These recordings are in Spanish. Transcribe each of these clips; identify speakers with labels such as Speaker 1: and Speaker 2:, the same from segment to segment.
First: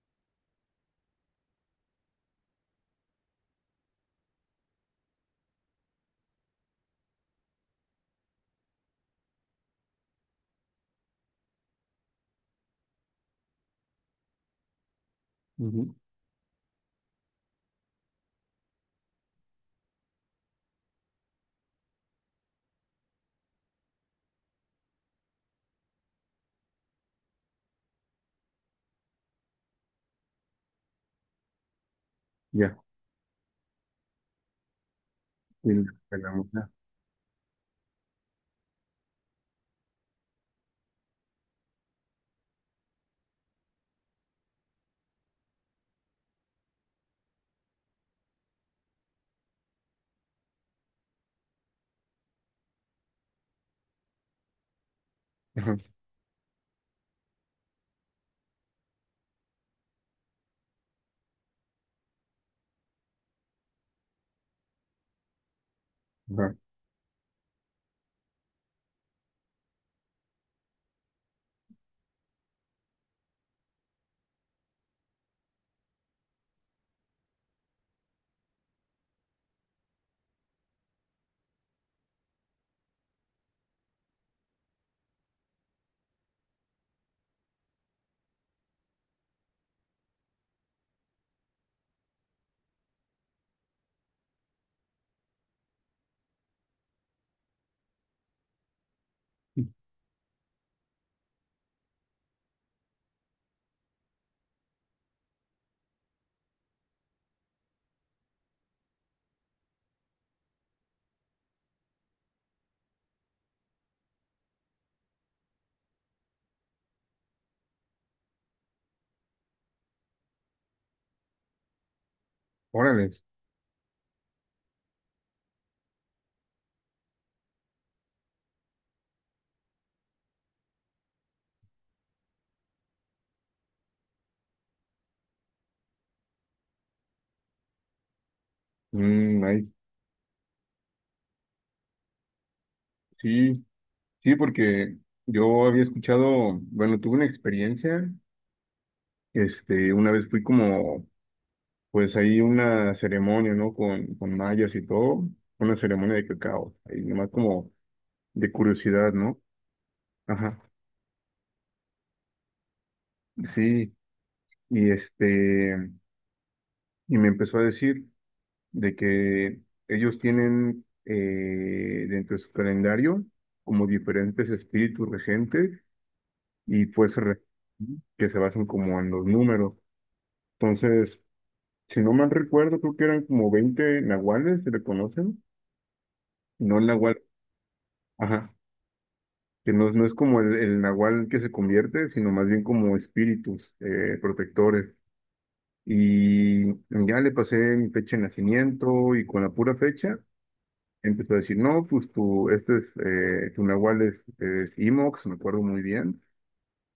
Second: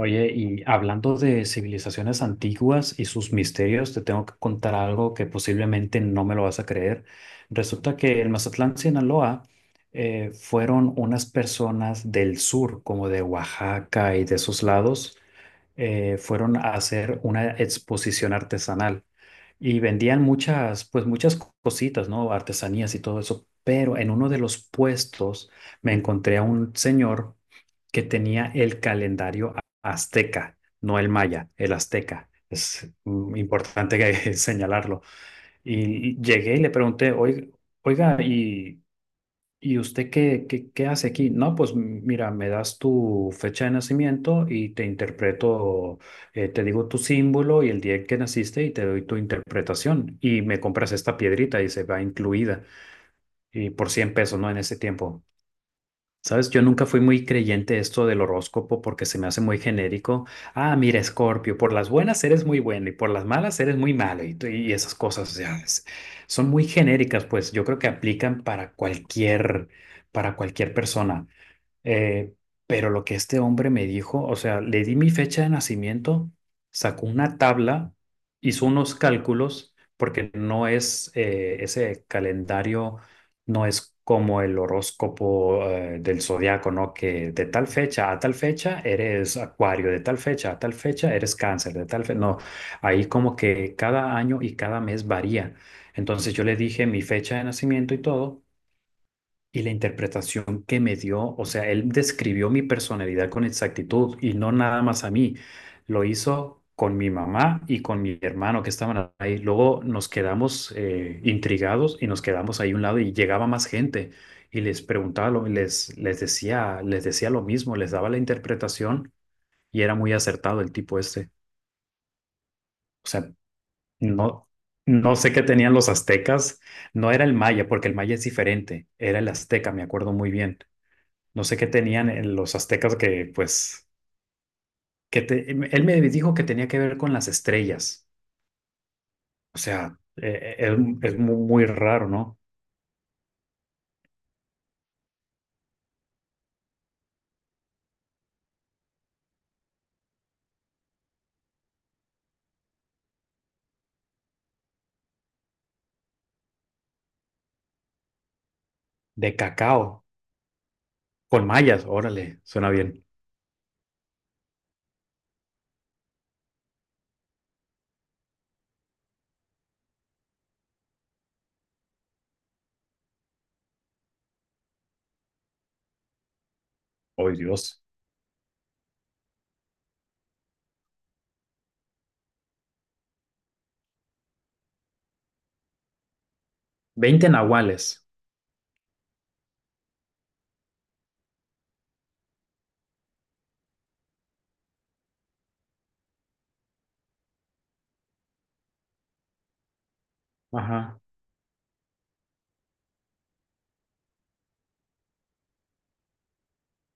Speaker 1: Oye, y hablando de civilizaciones antiguas y sus misterios, te tengo que contar algo que posiblemente no me lo vas a creer. Resulta que en Mazatlán, Sinaloa, fueron unas personas del sur, como de Oaxaca y de esos lados.
Speaker 2: Ujú.
Speaker 1: Fueron a hacer una exposición artesanal y vendían muchas, pues muchas cositas, ¿no? Artesanías y todo eso. Pero en uno de los puestos me encontré a un señor que tenía el calendario azteca, no el maya, el azteca.
Speaker 2: Ya,
Speaker 1: Es importante señalarlo.
Speaker 2: tiene que
Speaker 1: Y
Speaker 2: la
Speaker 1: llegué y
Speaker 2: mujer.
Speaker 1: le pregunté, oiga, ¿y usted qué hace aquí? No, pues mira, me das tu fecha de nacimiento y te interpreto, te digo tu símbolo y el día en que naciste y te doy tu interpretación. Y me compras esta piedrita y se va incluida. Y por $100, ¿no? En ese tiempo.
Speaker 2: Ajá,
Speaker 1: Sabes, yo nunca fui muy creyente de esto del horóscopo porque se me hace muy genérico. Ah, mira, Escorpio, por las buenas eres muy bueno y por las malas eres muy malo y esas cosas, o sea, son
Speaker 2: ajá.
Speaker 1: muy genéricas, pues yo creo que aplican para cualquier persona. Eh, pero lo que este hombre me dijo, o sea, le di mi fecha de nacimiento, sacó una tabla, hizo unos cálculos, porque no es ese calendario, no es como el horóscopo del zodiaco, ¿no? Que de tal fecha a tal fecha eres Acuario, de tal fecha a tal fecha eres Cáncer, de tal fecha, no, ahí como que cada año y cada mes varía. Entonces yo le dije mi fecha de nacimiento y todo. Y la interpretación que me dio, o sea, él describió mi personalidad con exactitud y no nada más a mí. Lo hizo con mi mamá y con mi hermano que estaban ahí. Luego nos quedamos intrigados y nos quedamos ahí a un lado, y llegaba más gente y les preguntaba, les decía lo mismo, les daba la interpretación y era muy acertado el tipo este. O
Speaker 2: Órale.
Speaker 1: sea, no, no sé qué tenían los aztecas, no era el maya, porque el maya es diferente, era el azteca, me acuerdo muy bien. No sé qué tenían en los aztecas que, pues, él me dijo que tenía que ver con las estrellas.
Speaker 2: Mm,
Speaker 1: O
Speaker 2: ahí-
Speaker 1: sea, muy raro, ¿no?
Speaker 2: Sí, sí, porque yo había escuchado, bueno, tuve una experiencia, este, una vez fui como, pues ahí una ceremonia, ¿no? Con mayas y todo, una ceremonia de cacao, ahí nomás como de curiosidad,
Speaker 1: De
Speaker 2: ¿no?
Speaker 1: cacao,
Speaker 2: Ajá,
Speaker 1: con mayas, órale, suena bien.
Speaker 2: sí, y este, y me empezó a decir, de que ellos tienen dentro de su calendario como diferentes espíritus regentes y
Speaker 1: ¡Ay, Dios!
Speaker 2: que se basan como en los números. Entonces, si no mal recuerdo, creo que eran como 20 nahuales, se le conocen, no el nahual,
Speaker 1: 20 nahuales.
Speaker 2: ajá, que no, no es como el nahual que se convierte, sino más bien como espíritus protectores. Y ya le pasé mi fecha de nacimiento y con la pura fecha.
Speaker 1: Ajá,
Speaker 2: Empezó a decir, no, pues tu, este es, tu nahual es, Imox, me acuerdo muy bien,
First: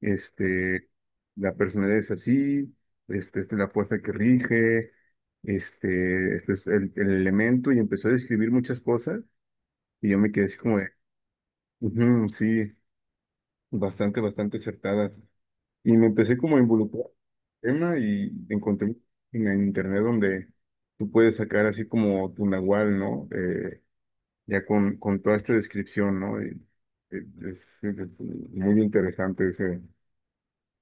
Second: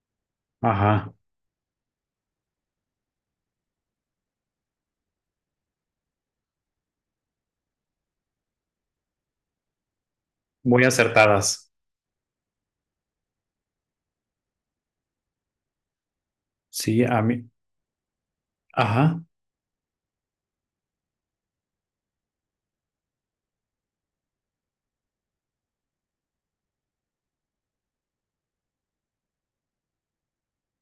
Speaker 2: este,
Speaker 1: ajá.
Speaker 2: la personalidad es así, este, esta es la fuerza que rige, este es el elemento, y empezó a describir muchas cosas, y yo me quedé así como
Speaker 1: Muy
Speaker 2: de,
Speaker 1: acertadas.
Speaker 2: "Ujú, sí, bastante, bastante acertadas", y me empecé como a
Speaker 1: Sí,
Speaker 2: involucrar
Speaker 1: a mí.
Speaker 2: en el tema, y encontré
Speaker 1: Ajá,
Speaker 2: en el internet donde tú puedes sacar así como tu nahual, ¿no? Ya con toda esta descripción, ¿no? Y, eh, es muy interesante ese,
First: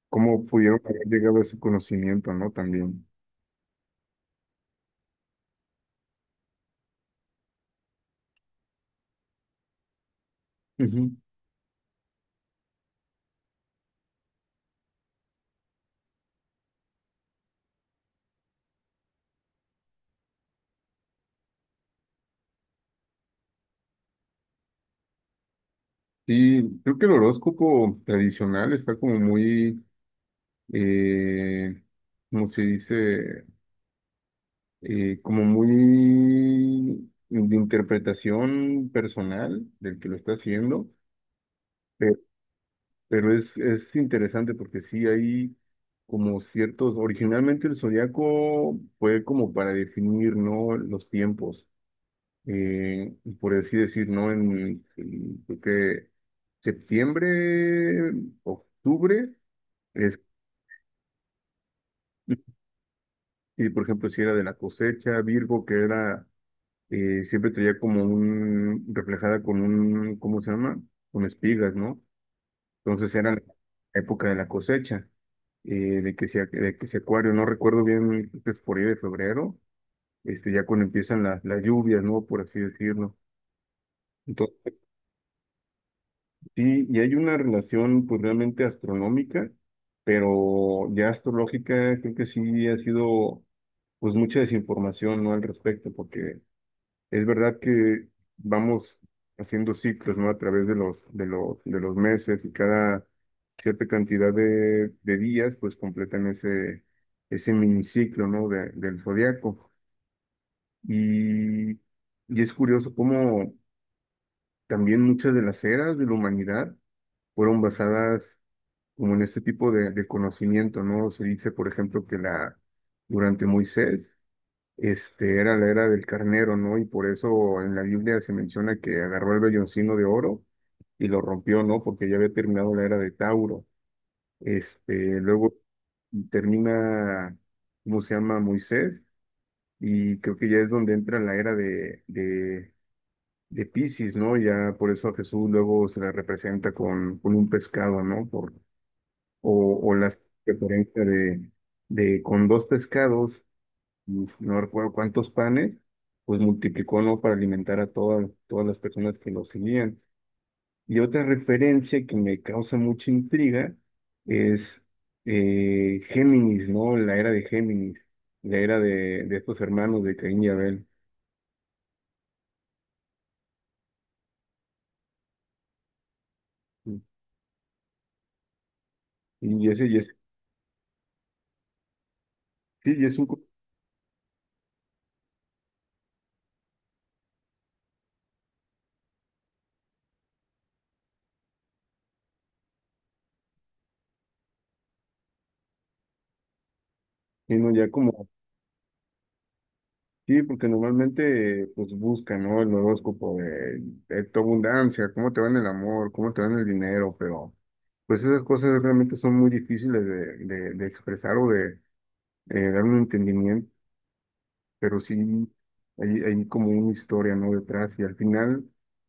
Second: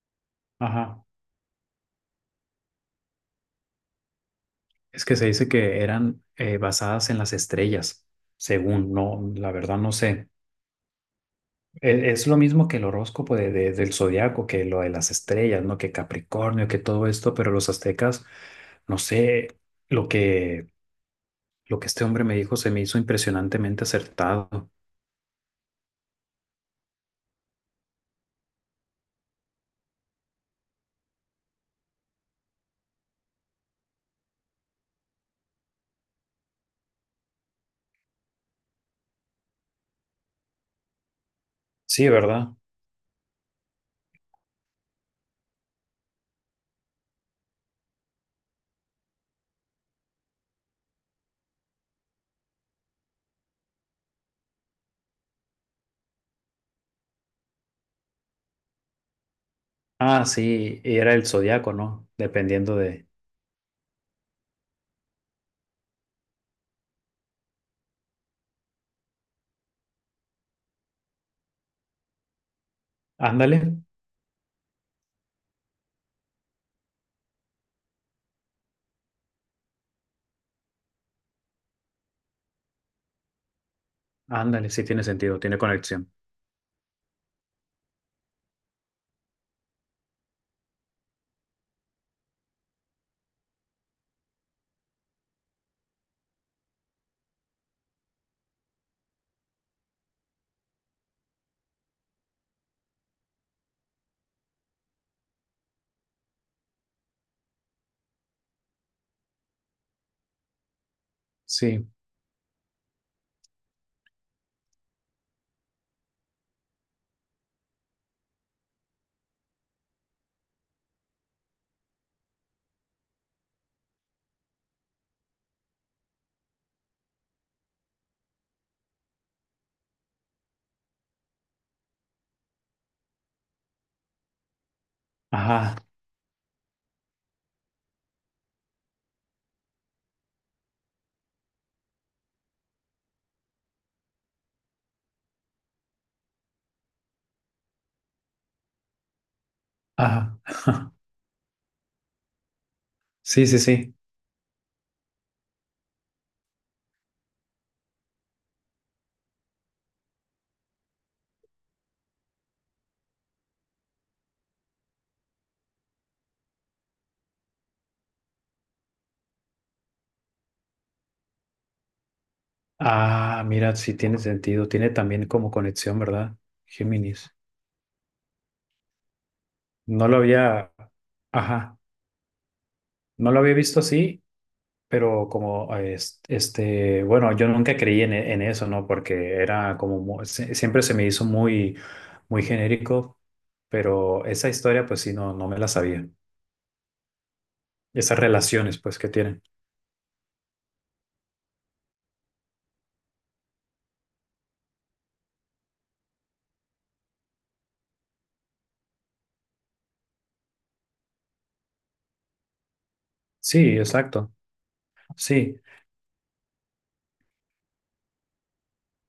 Speaker 2: cómo pudieron
Speaker 1: ajá.
Speaker 2: haber llegado a ese conocimiento, ¿no? También.
Speaker 1: Es que se dice que eran basadas en las estrellas, según, no, la verdad no sé.
Speaker 2: Ujú.
Speaker 1: Es lo mismo que el horóscopo del zodiaco, que lo de las estrellas, ¿no? Que Capricornio, que todo esto, pero los aztecas, no sé, lo que, lo que este hombre me dijo se me hizo impresionantemente acertado.
Speaker 2: Sí, creo que el horóscopo tradicional está como muy, eh, ¿cómo se dice? Como muy de interpretación personal del que lo está haciendo.
Speaker 1: Sí, ¿verdad?
Speaker 2: Pero es interesante porque sí hay como ciertos, originalmente el zodiaco fue como para definir, ¿no? Los tiempos, eh, por así decir, ¿no? Creo que septiembre, octubre, es,
Speaker 1: Ah, sí, y era el zodiaco, ¿no? Dependiendo de.
Speaker 2: y por ejemplo, si era de la cosecha, Virgo, que era, siempre traía como un, reflejada con un, ¿cómo se llama? Con espigas, ¿no? Entonces era la
Speaker 1: Ándale,
Speaker 2: época de la cosecha, eh, de que sea acuario, no recuerdo bien, pues por ahí de febrero, este, ya cuando empiezan las lluvias, ¿no? Por así decirlo.
Speaker 1: ándale,
Speaker 2: Entonces,
Speaker 1: sí tiene sentido, tiene conexión.
Speaker 2: sí, y hay una relación pues realmente astronómica, pero ya astrológica creo que sí ha sido pues mucha desinformación, ¿no? Al respecto, porque es verdad que vamos haciendo ciclos, ¿no? A través de los meses y cada cierta cantidad de días, pues completan ese miniciclo, ¿no? Del zodiaco. Y,
Speaker 1: Sí,
Speaker 2: y es curioso cómo también muchas de las eras de la humanidad fueron basadas como en este tipo de conocimiento, ¿no? Se dice, por ejemplo, que durante Moisés, este, era la era del carnero, ¿no? Y por eso en la Biblia se menciona que agarró el velloncino de oro y lo rompió, ¿no? Porque ya había terminado la era de Tauro. Este, luego
Speaker 1: ajá,
Speaker 2: termina, ¿cómo se llama? Moisés, y creo que ya es donde entra la era de Piscis, ¿no? Ya por eso a Jesús luego se la representa con un pescado, ¿no? O la
Speaker 1: ajá.
Speaker 2: referencia de con dos pescados,
Speaker 1: Sí, sí, sí.
Speaker 2: uf, no recuerdo cuántos panes, pues multiplicó, ¿no? Para alimentar a todas todas las personas que lo seguían. Y otra referencia que me causa mucha intriga es Géminis, ¿no? La era de Géminis, la era de estos hermanos de Caín y Abel.
Speaker 1: Ah, mira, sí tiene sentido, tiene también como conexión, ¿verdad? Géminis.
Speaker 2: Y ese, y
Speaker 1: No
Speaker 2: ese-
Speaker 1: lo había. Ajá.
Speaker 2: sí, y es un,
Speaker 1: No lo
Speaker 2: co-
Speaker 1: había visto así, pero como este, bueno, yo nunca creí en eso, ¿no? Porque era como, siempre se me hizo muy, muy genérico, pero esa historia, pues sí, no, no me la sabía.
Speaker 2: sino ya
Speaker 1: Esas
Speaker 2: como
Speaker 1: relaciones, pues, que tienen.
Speaker 2: sí, porque normalmente pues buscan, ¿no? El horóscopo de tu abundancia, cómo te va en el amor, cómo te va en el dinero, pero pues esas cosas realmente son muy difíciles de expresar o de, dar un
Speaker 1: Sí,
Speaker 2: entendimiento,
Speaker 1: exacto.
Speaker 2: pero sí
Speaker 1: Sí,
Speaker 2: hay como una historia, ¿no? Detrás y al final,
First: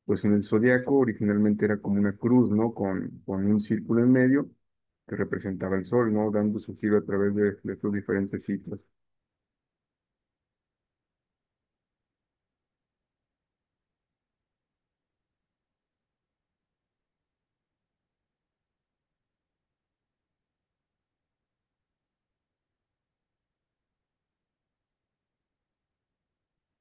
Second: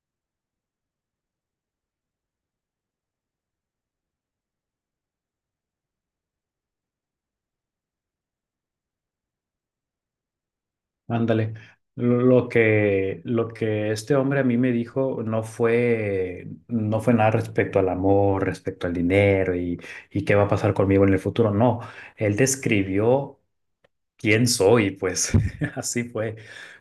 Speaker 2: pues en el zodiaco originalmente era como una cruz, ¿no? Con un círculo en medio que representaba el sol, ¿no? Dando su giro a través de sus diferentes ciclos.
Speaker 1: ándale. Lo que este hombre a mí me dijo no fue nada respecto al amor, respecto al dinero y qué va a pasar conmigo en el futuro. No, él describió quién soy, pues así fue.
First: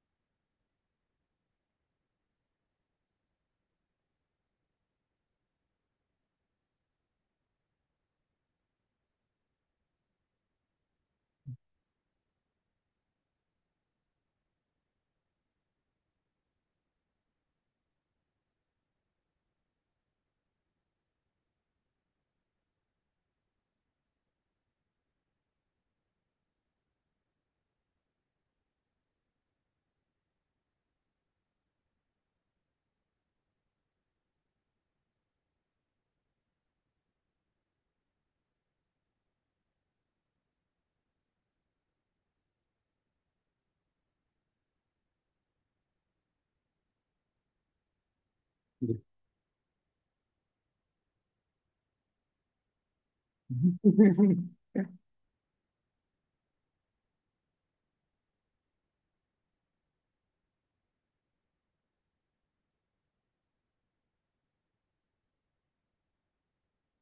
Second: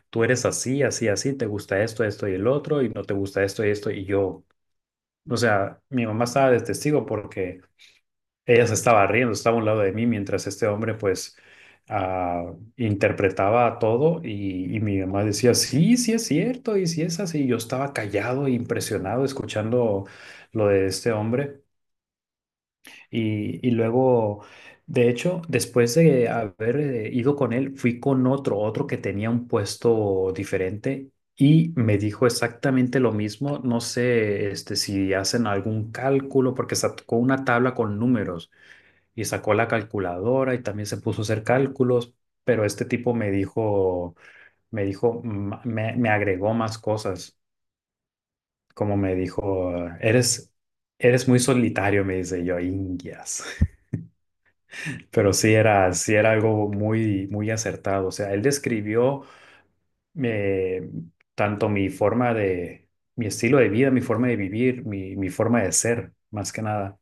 Speaker 1: Tú eres así, así, así, te gusta esto, esto y el otro, y no te gusta esto y esto, y yo. O sea, mi mamá estaba de testigo porque ella se estaba riendo, estaba a un lado de mí mientras este hombre, pues, ah, interpretaba todo, y mi mamá decía, sí, sí es cierto, y sí es así. Y yo estaba callado, e impresionado, escuchando lo de este hombre. Y luego, de hecho, después de haber ido con él, fui con otro que tenía un puesto diferente y me dijo exactamente lo mismo. No sé, este, si hacen algún cálculo, porque sacó una tabla con números y sacó la calculadora y también se puso a hacer cálculos, pero este tipo me dijo, me agregó más cosas, como me dijo, eres, eres muy solitario, me dice yo, Indias. Pero sí era algo muy, muy acertado. O sea, él describió eh, tanto mi forma de, mi estilo de vida, mi forma de vivir, mi forma de ser, más que nada.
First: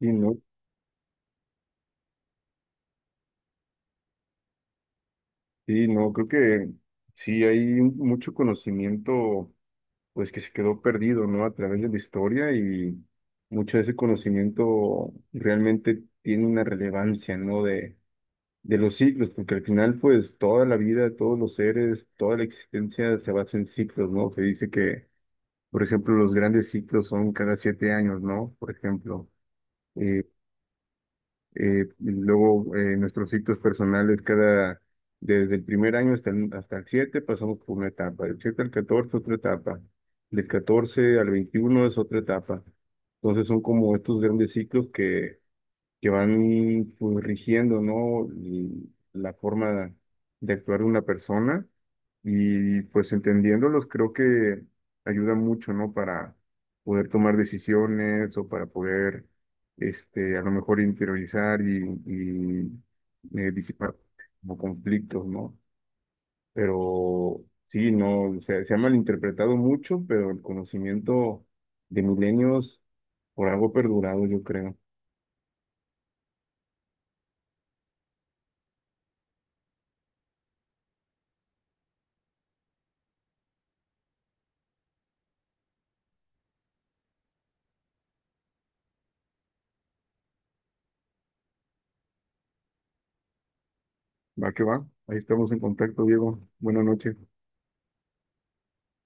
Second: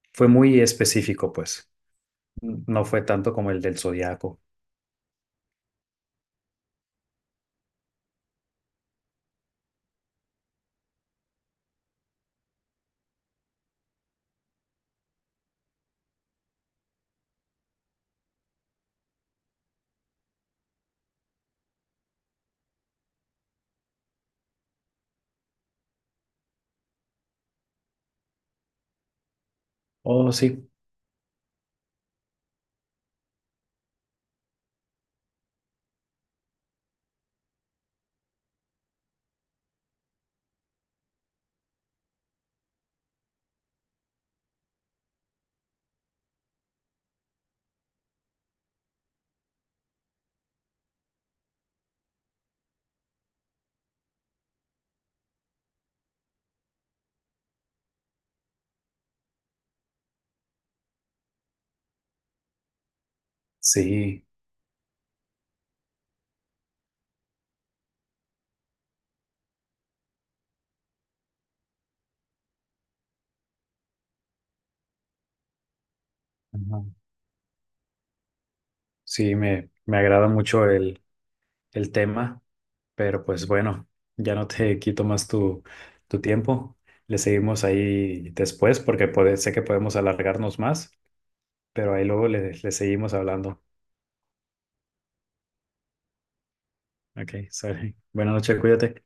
Speaker 2: Y
Speaker 1: Fue
Speaker 2: no.
Speaker 1: muy específico, pues. No fue tanto como el del zodiaco.
Speaker 2: Sí, no, creo que sí hay mucho conocimiento, pues que se quedó perdido, ¿no? A través de la historia y mucho de ese conocimiento realmente tiene una relevancia, ¿no? De los ciclos, porque al final, pues toda la vida, todos los seres, toda la existencia se basa en ciclos, ¿no? Se dice que, por ejemplo, los grandes ciclos son cada 7 años, ¿no? Por ejemplo. eh,
Speaker 1: Oh, sí.
Speaker 2: eh, luego nuestros ciclos personales cada, desde el primer año hasta el 7 pasamos por una etapa, del 7 al 14 otra etapa, del 14 al 21 es otra etapa. Entonces son como estos grandes ciclos que, van pues, rigiendo, ¿no? Y la forma de actuar de una persona y pues entendiéndolos creo que ayuda mucho, ¿no? Para poder tomar decisiones o para poder, este, a lo mejor interiorizar y disipar
Speaker 1: Sí,
Speaker 2: como conflictos, ¿no? Pero sí, no, o sea, se ha malinterpretado mucho, pero el conocimiento de milenios por algo ha perdurado, yo creo.
Speaker 1: ajá. Sí, me agrada mucho el tema, pero pues bueno, ya no te quito más tu tiempo. Le seguimos ahí después porque puede, sé que podemos alargarnos más. Pero ahí luego le seguimos hablando.
Speaker 2: Va que va. Ahí estamos en contacto, Diego. Buenas noches.
Speaker 1: Ok, sale. Buenas noches, cuídate.